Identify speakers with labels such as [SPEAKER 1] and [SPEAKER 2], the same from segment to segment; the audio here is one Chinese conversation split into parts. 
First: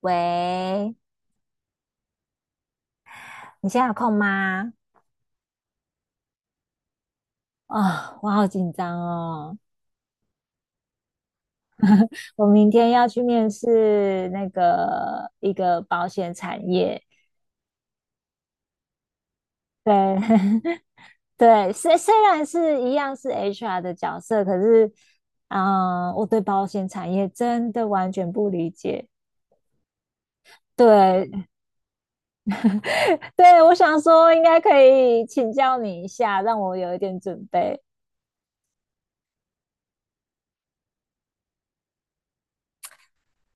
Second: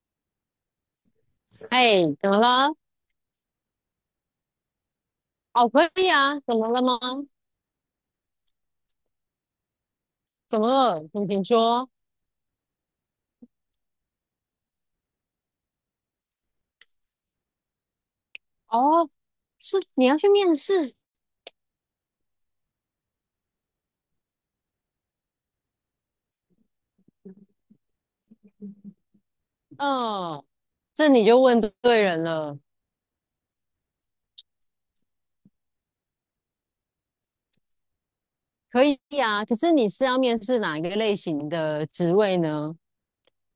[SPEAKER 1] 喂，
[SPEAKER 2] 哎，怎么了？
[SPEAKER 1] 你现在有空吗？
[SPEAKER 2] 哦，可以啊，怎么了吗？
[SPEAKER 1] 啊、我好紧张哦！
[SPEAKER 2] 怎么了？请说。
[SPEAKER 1] 我明天要去面试那个一个保险产业，
[SPEAKER 2] 哦，是
[SPEAKER 1] 对
[SPEAKER 2] 你要去面 试？
[SPEAKER 1] 对，虽然是一样是 HR 的角色，可是，嗯、我对保险产业真的完全不理解。
[SPEAKER 2] 嗯，这你
[SPEAKER 1] 对
[SPEAKER 2] 就问对人了。
[SPEAKER 1] 对，我想说应该可以请教你一下，让我有一点准备。
[SPEAKER 2] 可以啊，可是你是要面试哪一个类型的职位呢？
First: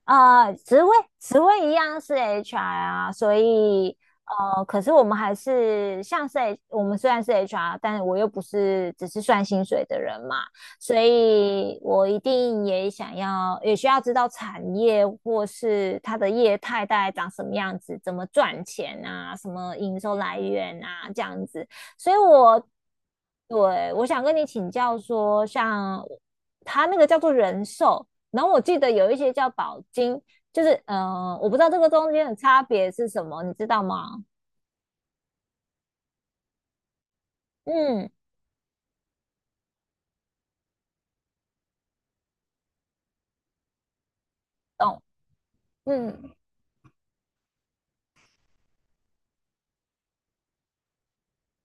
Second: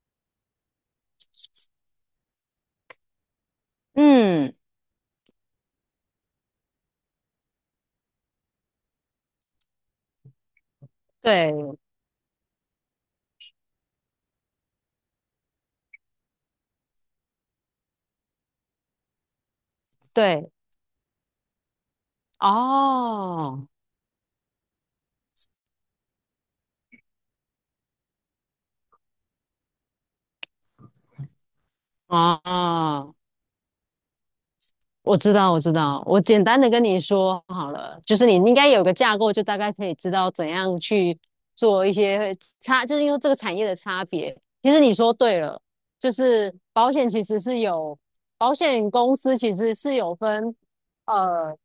[SPEAKER 1] 啊，职位一样是 HR 啊，所以
[SPEAKER 2] 嗯，
[SPEAKER 1] 可是我们还是像是 我们虽然是 HR，但我又不是只是算薪水的人嘛，所
[SPEAKER 2] 对
[SPEAKER 1] 以我一定也想要也需要知道产业或是它的业态大概长什么样子，怎么赚钱啊，什么营收来
[SPEAKER 2] 对，
[SPEAKER 1] 源啊，这样子，所以我
[SPEAKER 2] 哦
[SPEAKER 1] 对我想跟你请教说，像他那个叫做人寿。然后我记得有一些叫保金，我不知道这个中间的差别是
[SPEAKER 2] 哦，
[SPEAKER 1] 什么，你知道吗？
[SPEAKER 2] 我知道，我知道，我简单的跟你说好了，
[SPEAKER 1] 嗯
[SPEAKER 2] 就是你应该有个架构，就大概可以知道怎样去做一些差，就是因为这个产业的差别。其实你
[SPEAKER 1] 懂，
[SPEAKER 2] 说对了，就
[SPEAKER 1] 嗯
[SPEAKER 2] 是保险公司其实是有分，呃，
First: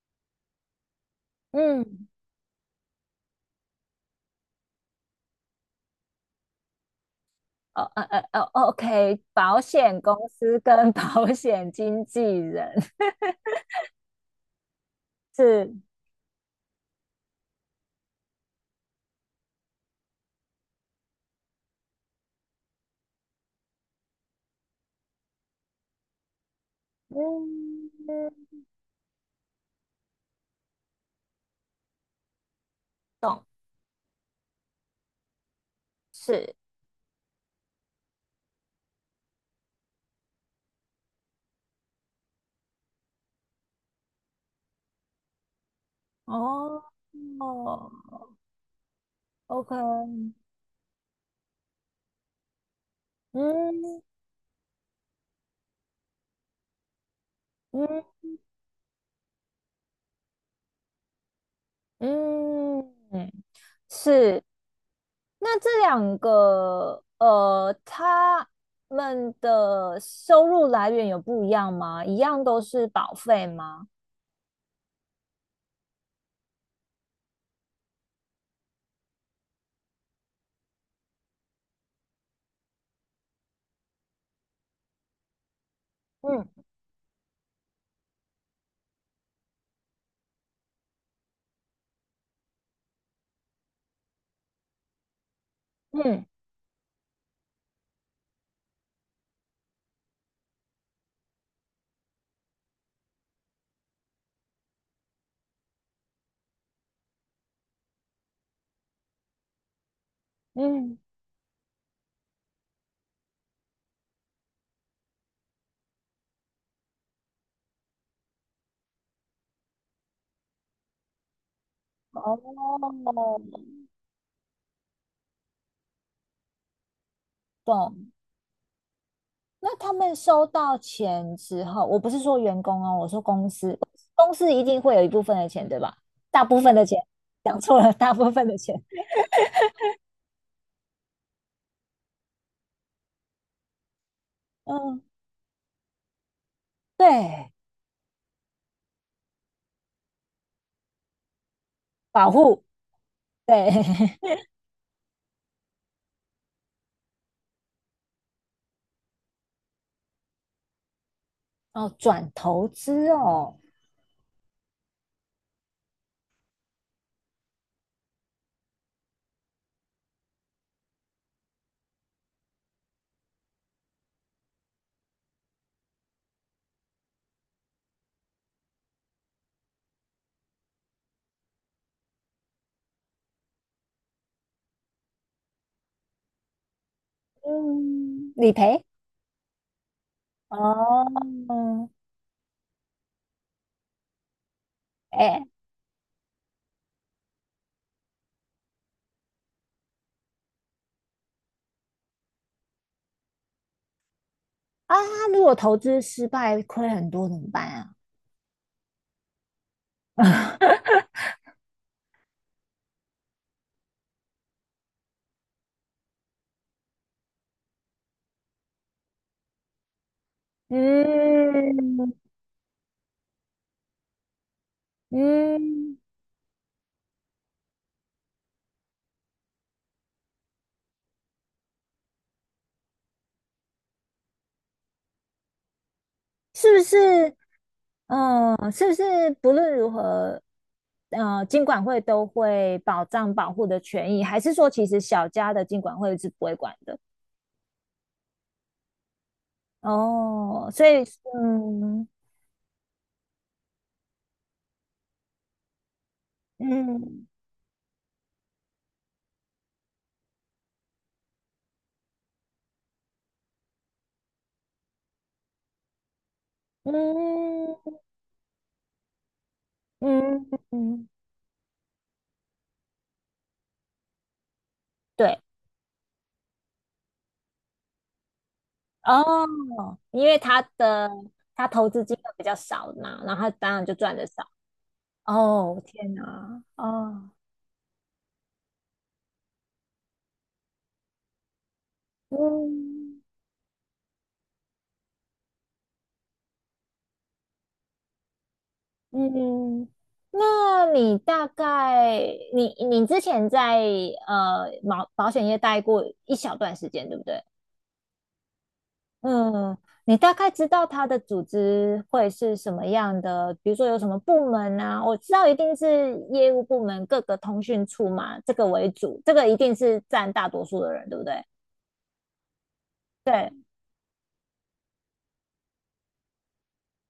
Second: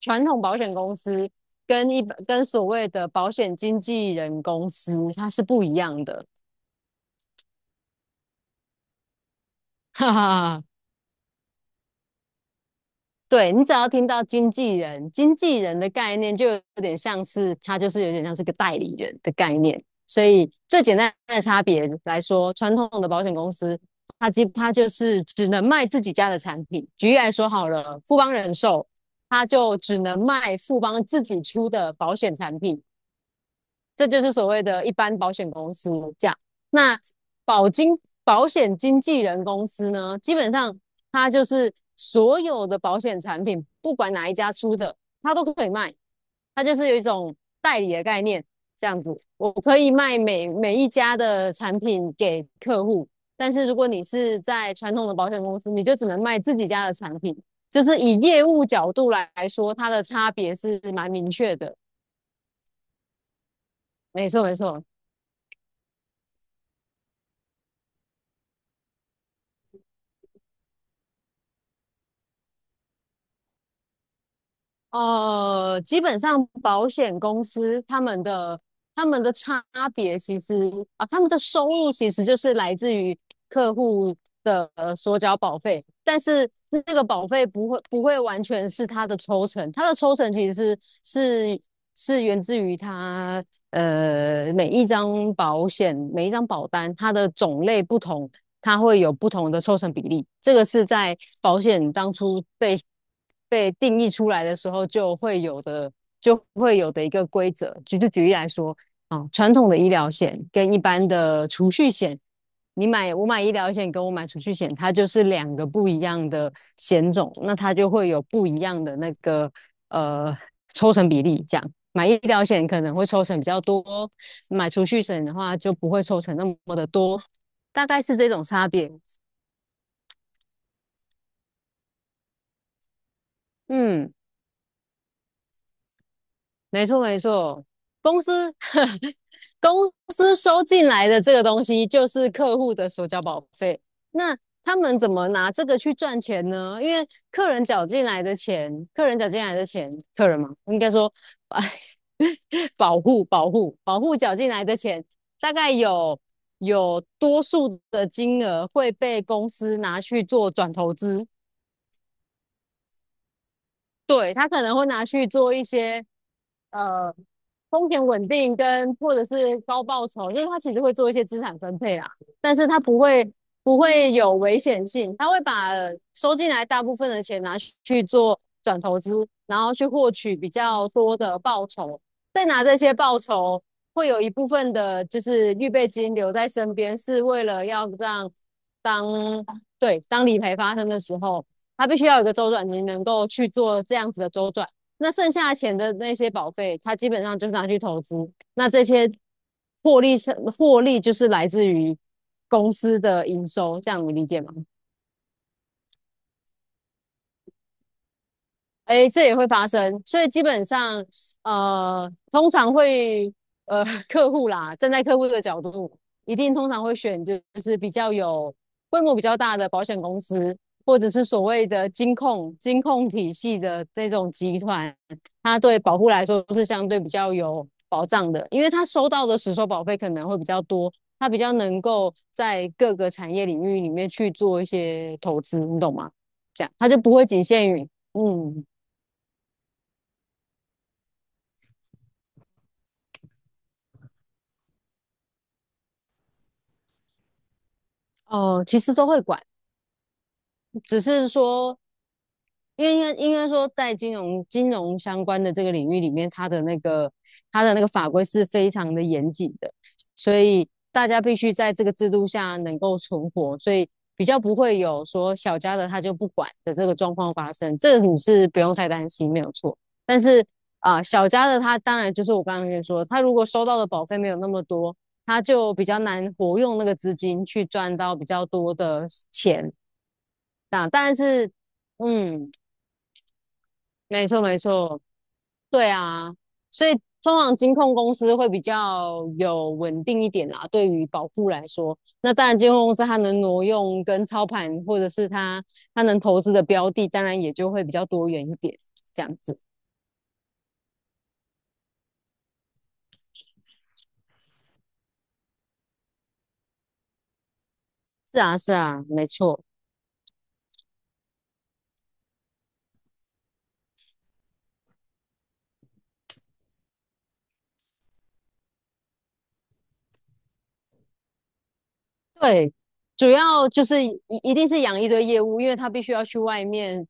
[SPEAKER 2] 传统保险公司跟
[SPEAKER 1] 嗯，
[SPEAKER 2] 一般跟所谓的保险经纪人公司它是不一样的，
[SPEAKER 1] 哦哦，OK，保 险
[SPEAKER 2] 哈
[SPEAKER 1] 公
[SPEAKER 2] 哈
[SPEAKER 1] 司
[SPEAKER 2] 哈。
[SPEAKER 1] 跟 保险经纪人
[SPEAKER 2] 对你只要听到经纪人，经纪
[SPEAKER 1] 是，
[SPEAKER 2] 人的概念就有点像是他就是有点像是个代理人的概念，所以最简单的差别来说，传统的保险公司它就是只能卖自己家的产品。举例来说好
[SPEAKER 1] 嗯
[SPEAKER 2] 了，富邦人寿它就只能卖富邦自己出的保险产品，这就是所谓的一般保险公司价。
[SPEAKER 1] 是，
[SPEAKER 2] 那保金保险经纪人公司呢，基本上它就是所有的保险产品，不管哪一家出的，它都可以卖。它就
[SPEAKER 1] 哦
[SPEAKER 2] 是有一种代理的概念，这样子，我可以卖
[SPEAKER 1] ，OK，
[SPEAKER 2] 每一家的产品给客户。但是如果你
[SPEAKER 1] 嗯
[SPEAKER 2] 是在传统的保险公司，你就只能卖自己家的产品。就是
[SPEAKER 1] 嗯
[SPEAKER 2] 以业务角度来说，它的差别是蛮明确的。
[SPEAKER 1] 嗯，
[SPEAKER 2] 没错，
[SPEAKER 1] 是。
[SPEAKER 2] 没错。
[SPEAKER 1] 那这两个，他们的收入来源有不一样吗？一样都是保费吗？
[SPEAKER 2] 基本上保险公司他们的差别其实啊，他们的收入其实就是来自于客户的所缴保费，但
[SPEAKER 1] 嗯
[SPEAKER 2] 是那个保费不会完全是他的抽成，他的抽成其实是源自于他每一张保险、
[SPEAKER 1] 嗯，
[SPEAKER 2] 每一张保单，它的种类不同，它会有不同的抽成比例。这个是在保险当初被定义出来的时候就会有的一个规则。举例来说，传统的医疗险跟一
[SPEAKER 1] 嗯，
[SPEAKER 2] 般的储蓄险，我买医疗险跟我买储蓄险，它就是两个不一样的险种，那它就会有不一样的那个呃抽成比例这样。买医疗险可能会
[SPEAKER 1] 哦，
[SPEAKER 2] 抽成比较多，买储蓄险的话就不会抽成那么的多，大概
[SPEAKER 1] 懂。
[SPEAKER 2] 是这种差别。
[SPEAKER 1] 那他们收到钱之后，我不是说员工哦，我说公司，
[SPEAKER 2] 嗯，
[SPEAKER 1] 公司一定会有一部分的钱，对吧？大部分的
[SPEAKER 2] 没
[SPEAKER 1] 钱，
[SPEAKER 2] 错没
[SPEAKER 1] 讲
[SPEAKER 2] 错，
[SPEAKER 1] 错了，大
[SPEAKER 2] 公
[SPEAKER 1] 部分
[SPEAKER 2] 司
[SPEAKER 1] 的钱，
[SPEAKER 2] 公司收进来的这个东西就是客户的所缴保费，那他们
[SPEAKER 1] 嗯，
[SPEAKER 2] 怎么拿这个去赚钱呢？因为
[SPEAKER 1] 对，
[SPEAKER 2] 客人缴进来的钱，客人嘛，应该说，哎，
[SPEAKER 1] 保护，对，
[SPEAKER 2] 保护缴进来的钱，大概有多数的金额会被公司拿去做转投资，
[SPEAKER 1] 哦，转投资哦，
[SPEAKER 2] 对，他可能会拿去做一些呃风险稳定跟或者是高报酬，就是他其实会做一些资产分配啦，但是他不会有危险性，他会把收进来大部分的钱拿去做转投资，然后去获取比较多的报酬，再拿这些报酬会有一部分的就是预备金留在身边，是为了要让
[SPEAKER 1] 嗯，理赔
[SPEAKER 2] 当对当理赔发生的
[SPEAKER 1] 哦，
[SPEAKER 2] 时候。它必须要有一个周转，你能够去做这样子的周转。那剩
[SPEAKER 1] 哎
[SPEAKER 2] 下钱的那些保费，它基本上就是拿去投资。那这些获利是获利，就是来自于公司的营收，这样你理解吗？
[SPEAKER 1] 啊，如果投资失败亏很多怎么办啊？
[SPEAKER 2] 哎，这也会发生，所以基本上，通常会，呃，客户啦，站在客户的角度，一定通常会选就是比较有规模比较大的保险公司，或者是所谓的
[SPEAKER 1] 嗯
[SPEAKER 2] 金控体系的这种集团，它对保
[SPEAKER 1] 嗯，
[SPEAKER 2] 护来说是相对比较有保障的，因为它收到的实收保费可能会比较多，它比较能够在各个产业领域里面去做一些投资，你懂吗？这样，
[SPEAKER 1] 是不
[SPEAKER 2] 它就不会
[SPEAKER 1] 是？
[SPEAKER 2] 仅限于。嗯，
[SPEAKER 1] 嗯，是不是不论如何，金管会都会保障保护的权益，还是说其实小家的金管会是不会管的？
[SPEAKER 2] 哦，其实都会管，
[SPEAKER 1] 哦，所
[SPEAKER 2] 只
[SPEAKER 1] 以
[SPEAKER 2] 是说，
[SPEAKER 1] 嗯
[SPEAKER 2] 因为应该说，在金融相关的这个领域里面，
[SPEAKER 1] 嗯
[SPEAKER 2] 它的那个法规是非常的严谨的，所以大家必须在这个制度下能够存活，所以比较不会有说小家的他就不管的这个状况发生，
[SPEAKER 1] 嗯
[SPEAKER 2] 这个你是不用太担心，没有错。但是
[SPEAKER 1] 嗯嗯，
[SPEAKER 2] 小家的他当然就是我刚刚跟你说，他如果收到的保费没有那么多，
[SPEAKER 1] 对。
[SPEAKER 2] 他就比较难活用那个资金去赚到比较多的
[SPEAKER 1] 哦，
[SPEAKER 2] 钱，
[SPEAKER 1] 因为他
[SPEAKER 2] 啊，
[SPEAKER 1] 的
[SPEAKER 2] 但是，
[SPEAKER 1] 他投资金额比
[SPEAKER 2] 嗯，
[SPEAKER 1] 较少嘛，然后他当然就赚的
[SPEAKER 2] 没错
[SPEAKER 1] 少。
[SPEAKER 2] 没错，
[SPEAKER 1] 哦，
[SPEAKER 2] 对
[SPEAKER 1] 天
[SPEAKER 2] 啊，
[SPEAKER 1] 哪！
[SPEAKER 2] 所以
[SPEAKER 1] 哦，
[SPEAKER 2] 通常金控公司会比较有稳定一点啦，对于保护来说，那当然金控公司它
[SPEAKER 1] 嗯
[SPEAKER 2] 能挪用跟操盘，或者是它能投资的标的，当然也就会比较多元一点，这样子。
[SPEAKER 1] 嗯，那你大概你之前在保险业待过一小段时间，对不对？
[SPEAKER 2] 是啊是啊，没错。
[SPEAKER 1] 嗯，你大概知道它的组织会是什么样的？比如说有什么部门啊？我知道一定是业务部门各个通讯处嘛，这个为主，这个一定是占大多数的人，对不对？
[SPEAKER 2] 对，主
[SPEAKER 1] 对，
[SPEAKER 2] 要就是一定是养一堆业务，因为他必须要去外面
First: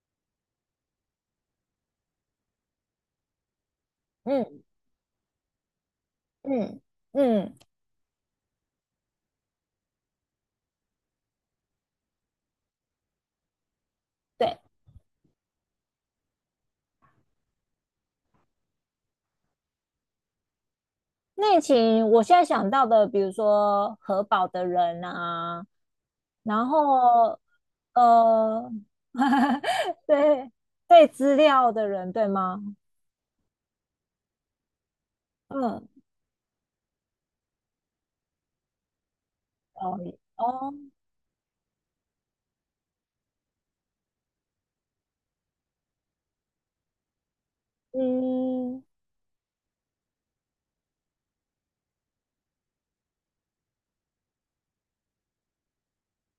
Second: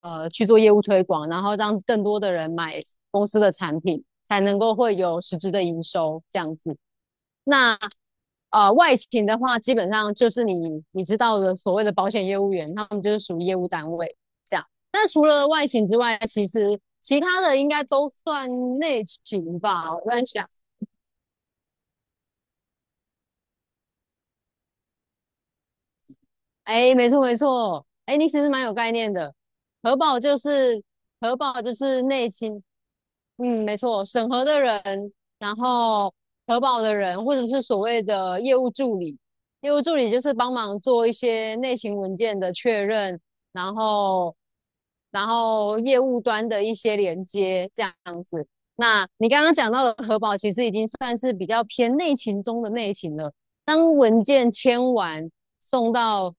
[SPEAKER 2] 去做业务推广，然后让更多的人买公司的产品，才能
[SPEAKER 1] 嗯
[SPEAKER 2] 够会有实质的营收这样子。
[SPEAKER 1] 嗯嗯，
[SPEAKER 2] 那外勤的话，基本上就是你知道的所谓的保险业务员，他们就是属于业务单位这
[SPEAKER 1] 对，
[SPEAKER 2] 样。那除了外勤之外，其实其他的应该都算内勤吧，我在想。
[SPEAKER 1] 内勤，我现在想到的，比如说核保的人啊，然
[SPEAKER 2] 哎，没错没
[SPEAKER 1] 后
[SPEAKER 2] 错，哎，你其实蛮
[SPEAKER 1] 呃，
[SPEAKER 2] 有概念的。核 保就
[SPEAKER 1] 对
[SPEAKER 2] 是
[SPEAKER 1] 对，
[SPEAKER 2] 核
[SPEAKER 1] 资
[SPEAKER 2] 保
[SPEAKER 1] 料
[SPEAKER 2] 就
[SPEAKER 1] 的
[SPEAKER 2] 是
[SPEAKER 1] 人，对
[SPEAKER 2] 内勤，
[SPEAKER 1] 吗？
[SPEAKER 2] 嗯，没错，审核的人，然
[SPEAKER 1] 嗯，
[SPEAKER 2] 后核保的人，或者是所谓的业务助理，业务助
[SPEAKER 1] 哦
[SPEAKER 2] 理就是帮
[SPEAKER 1] 哦，
[SPEAKER 2] 忙做一些内勤文件的确认，然后然后业务端的一些连接这样子。
[SPEAKER 1] 嗯
[SPEAKER 2] 那你刚刚讲到的核保，其实已经算是比较偏内勤中的内勤了。当文件签完。送到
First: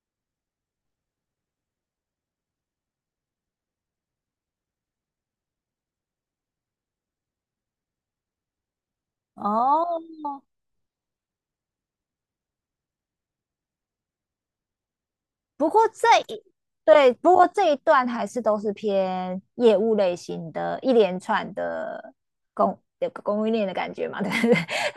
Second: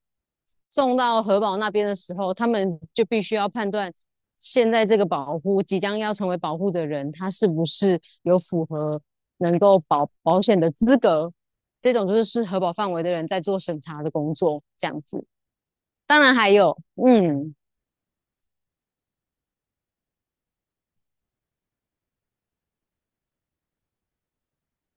[SPEAKER 2] 送到核保那边的时候，他们就必须要判断现在这个保护即将要成为保护的人，他是不是有符合能够
[SPEAKER 1] 哦，
[SPEAKER 2] 保险的资格。这种就是是核保范围的人在做审查的工作，这样子。
[SPEAKER 1] 不过这
[SPEAKER 2] 当然
[SPEAKER 1] 一
[SPEAKER 2] 还有，
[SPEAKER 1] 对，不过
[SPEAKER 2] 嗯，
[SPEAKER 1] 这一段还是都是偏业务类型的，一连串的供有个供应链的感觉嘛，对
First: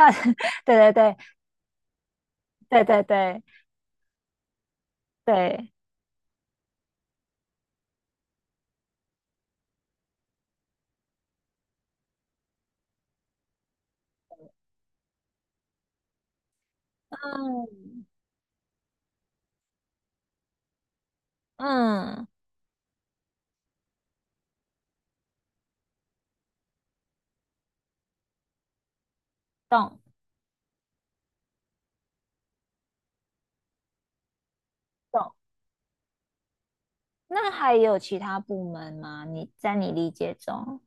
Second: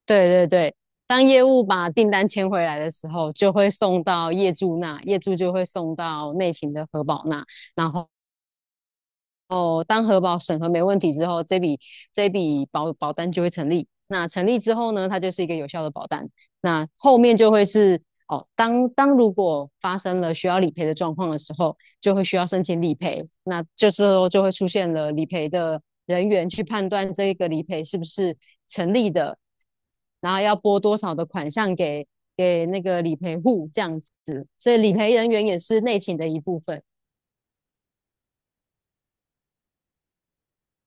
[SPEAKER 2] 对对对，
[SPEAKER 1] 对对，对对对
[SPEAKER 2] 当业务把订单签回来
[SPEAKER 1] 对
[SPEAKER 2] 的
[SPEAKER 1] 对
[SPEAKER 2] 时候，
[SPEAKER 1] 对
[SPEAKER 2] 就会送到业主那，业主就会
[SPEAKER 1] 对，
[SPEAKER 2] 送到内勤的核保那，然后。哦，当核保审核没问题之后，这笔保单就会成立。那成立之后呢，它就是一个有效的保单。那后面
[SPEAKER 1] 嗯
[SPEAKER 2] 就会是哦，当如果发生了需要理赔的状况的时候，就会
[SPEAKER 1] 嗯，
[SPEAKER 2] 需要申请理赔。那这时候就会出现了理赔的人员去判断这个理赔是不是成立的，
[SPEAKER 1] 懂
[SPEAKER 2] 然后要拨多少的款项给那个理赔户这样子。所以理赔人
[SPEAKER 1] 懂。
[SPEAKER 2] 员也是内勤的一部分。
[SPEAKER 1] 那还有其他部门吗？你在你理解中，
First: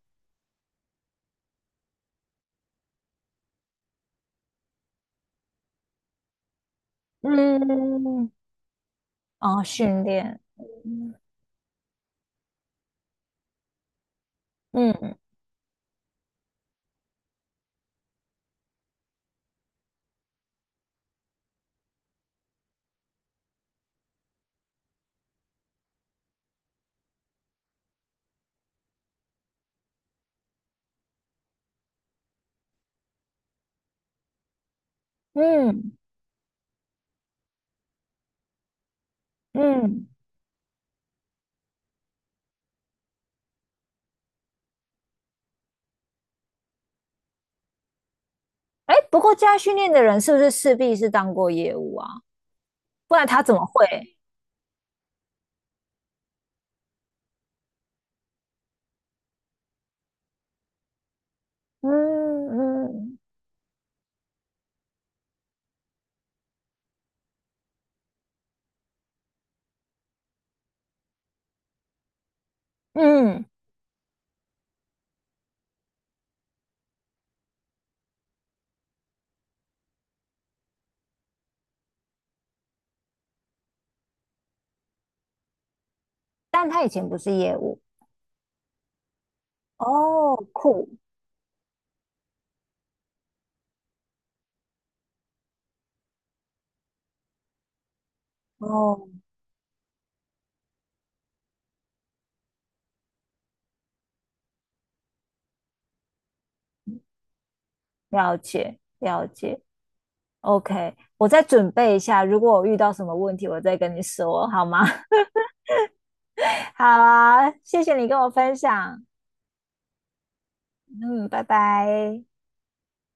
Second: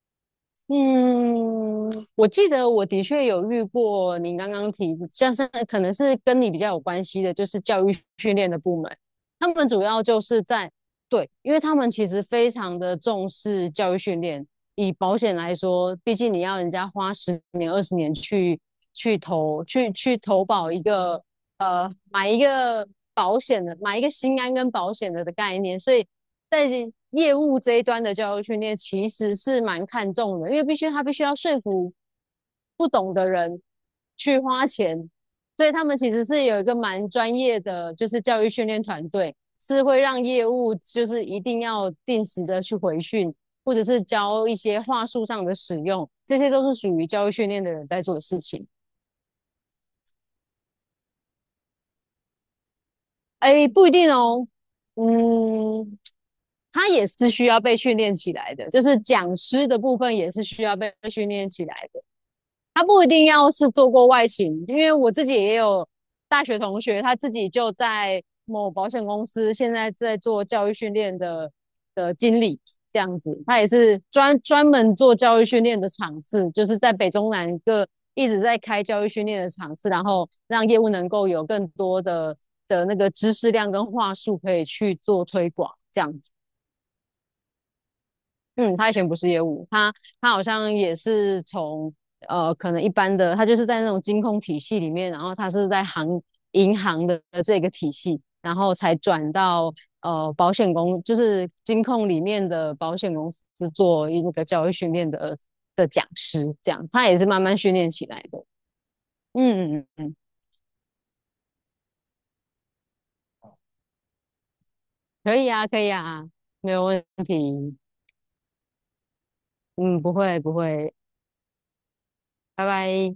[SPEAKER 2] 我记得我的确有遇过您刚刚提，像是可能是跟你比较有关系的，就是教育
[SPEAKER 1] 嗯，
[SPEAKER 2] 训练的部门，他
[SPEAKER 1] 哦，
[SPEAKER 2] 们主要
[SPEAKER 1] 训
[SPEAKER 2] 就
[SPEAKER 1] 练，
[SPEAKER 2] 是在
[SPEAKER 1] 嗯
[SPEAKER 2] 对，因为他们其实非常的重视教育训练。以保
[SPEAKER 1] 嗯
[SPEAKER 2] 险来说，毕竟你要人家花十年、20年去投保一个买一个保险的、买一个心安跟保险的概念，所以在业务这一端的教育训练其实是蛮看重的，因为必须他必须要说服不懂的人去花钱，所以他
[SPEAKER 1] 嗯
[SPEAKER 2] 们其实是有一个蛮专业的，就是教育训练团队，是会
[SPEAKER 1] 嗯，
[SPEAKER 2] 让业务就是一定要定时的去回训，或者是教一些话术上的使用，这些都是属于教育训练的人在做的事情。
[SPEAKER 1] 哎、不过加训练的人是不是势必是当过业务啊？不然他怎么
[SPEAKER 2] 哎，不一定
[SPEAKER 1] 会？
[SPEAKER 2] 哦，嗯，他也是需要被训练起来的，就是讲师的部分也是需要被训练起来的。
[SPEAKER 1] 嗯
[SPEAKER 2] 他不一
[SPEAKER 1] 嗯
[SPEAKER 2] 定要是做过外勤，因为我自己也有大学同学，他自己就在某保险公司，现在在做教育训练的经理这样子，
[SPEAKER 1] 嗯，
[SPEAKER 2] 他也是专门做教育训练的场次，就是在北中南各一直在开教育训练的场次，然后让业务能够有更多的那个知识量跟话术可以去做推广这样子。
[SPEAKER 1] 但他以前不是业务
[SPEAKER 2] 嗯，他以前不是业务，他
[SPEAKER 1] 哦，
[SPEAKER 2] 好像
[SPEAKER 1] 酷
[SPEAKER 2] 也是从可能一般的，他就是在那种金控体系里面，然后他是银行的这个体系，然后才
[SPEAKER 1] 哦，
[SPEAKER 2] 转到保险公，就是金控里面的保险公司那个教育训练的讲师，这样他也是慢慢训练起来
[SPEAKER 1] 了
[SPEAKER 2] 的。
[SPEAKER 1] 解了解。
[SPEAKER 2] 嗯，
[SPEAKER 1] OK，我再准备一下，如果我遇到什么问题，我再跟你说，好吗？
[SPEAKER 2] 可 以啊，可以啊，没有
[SPEAKER 1] 好
[SPEAKER 2] 问
[SPEAKER 1] 啊，
[SPEAKER 2] 题。
[SPEAKER 1] 谢谢你跟我分享，
[SPEAKER 2] 嗯，不会不会，
[SPEAKER 1] 嗯，拜拜。
[SPEAKER 2] 拜拜。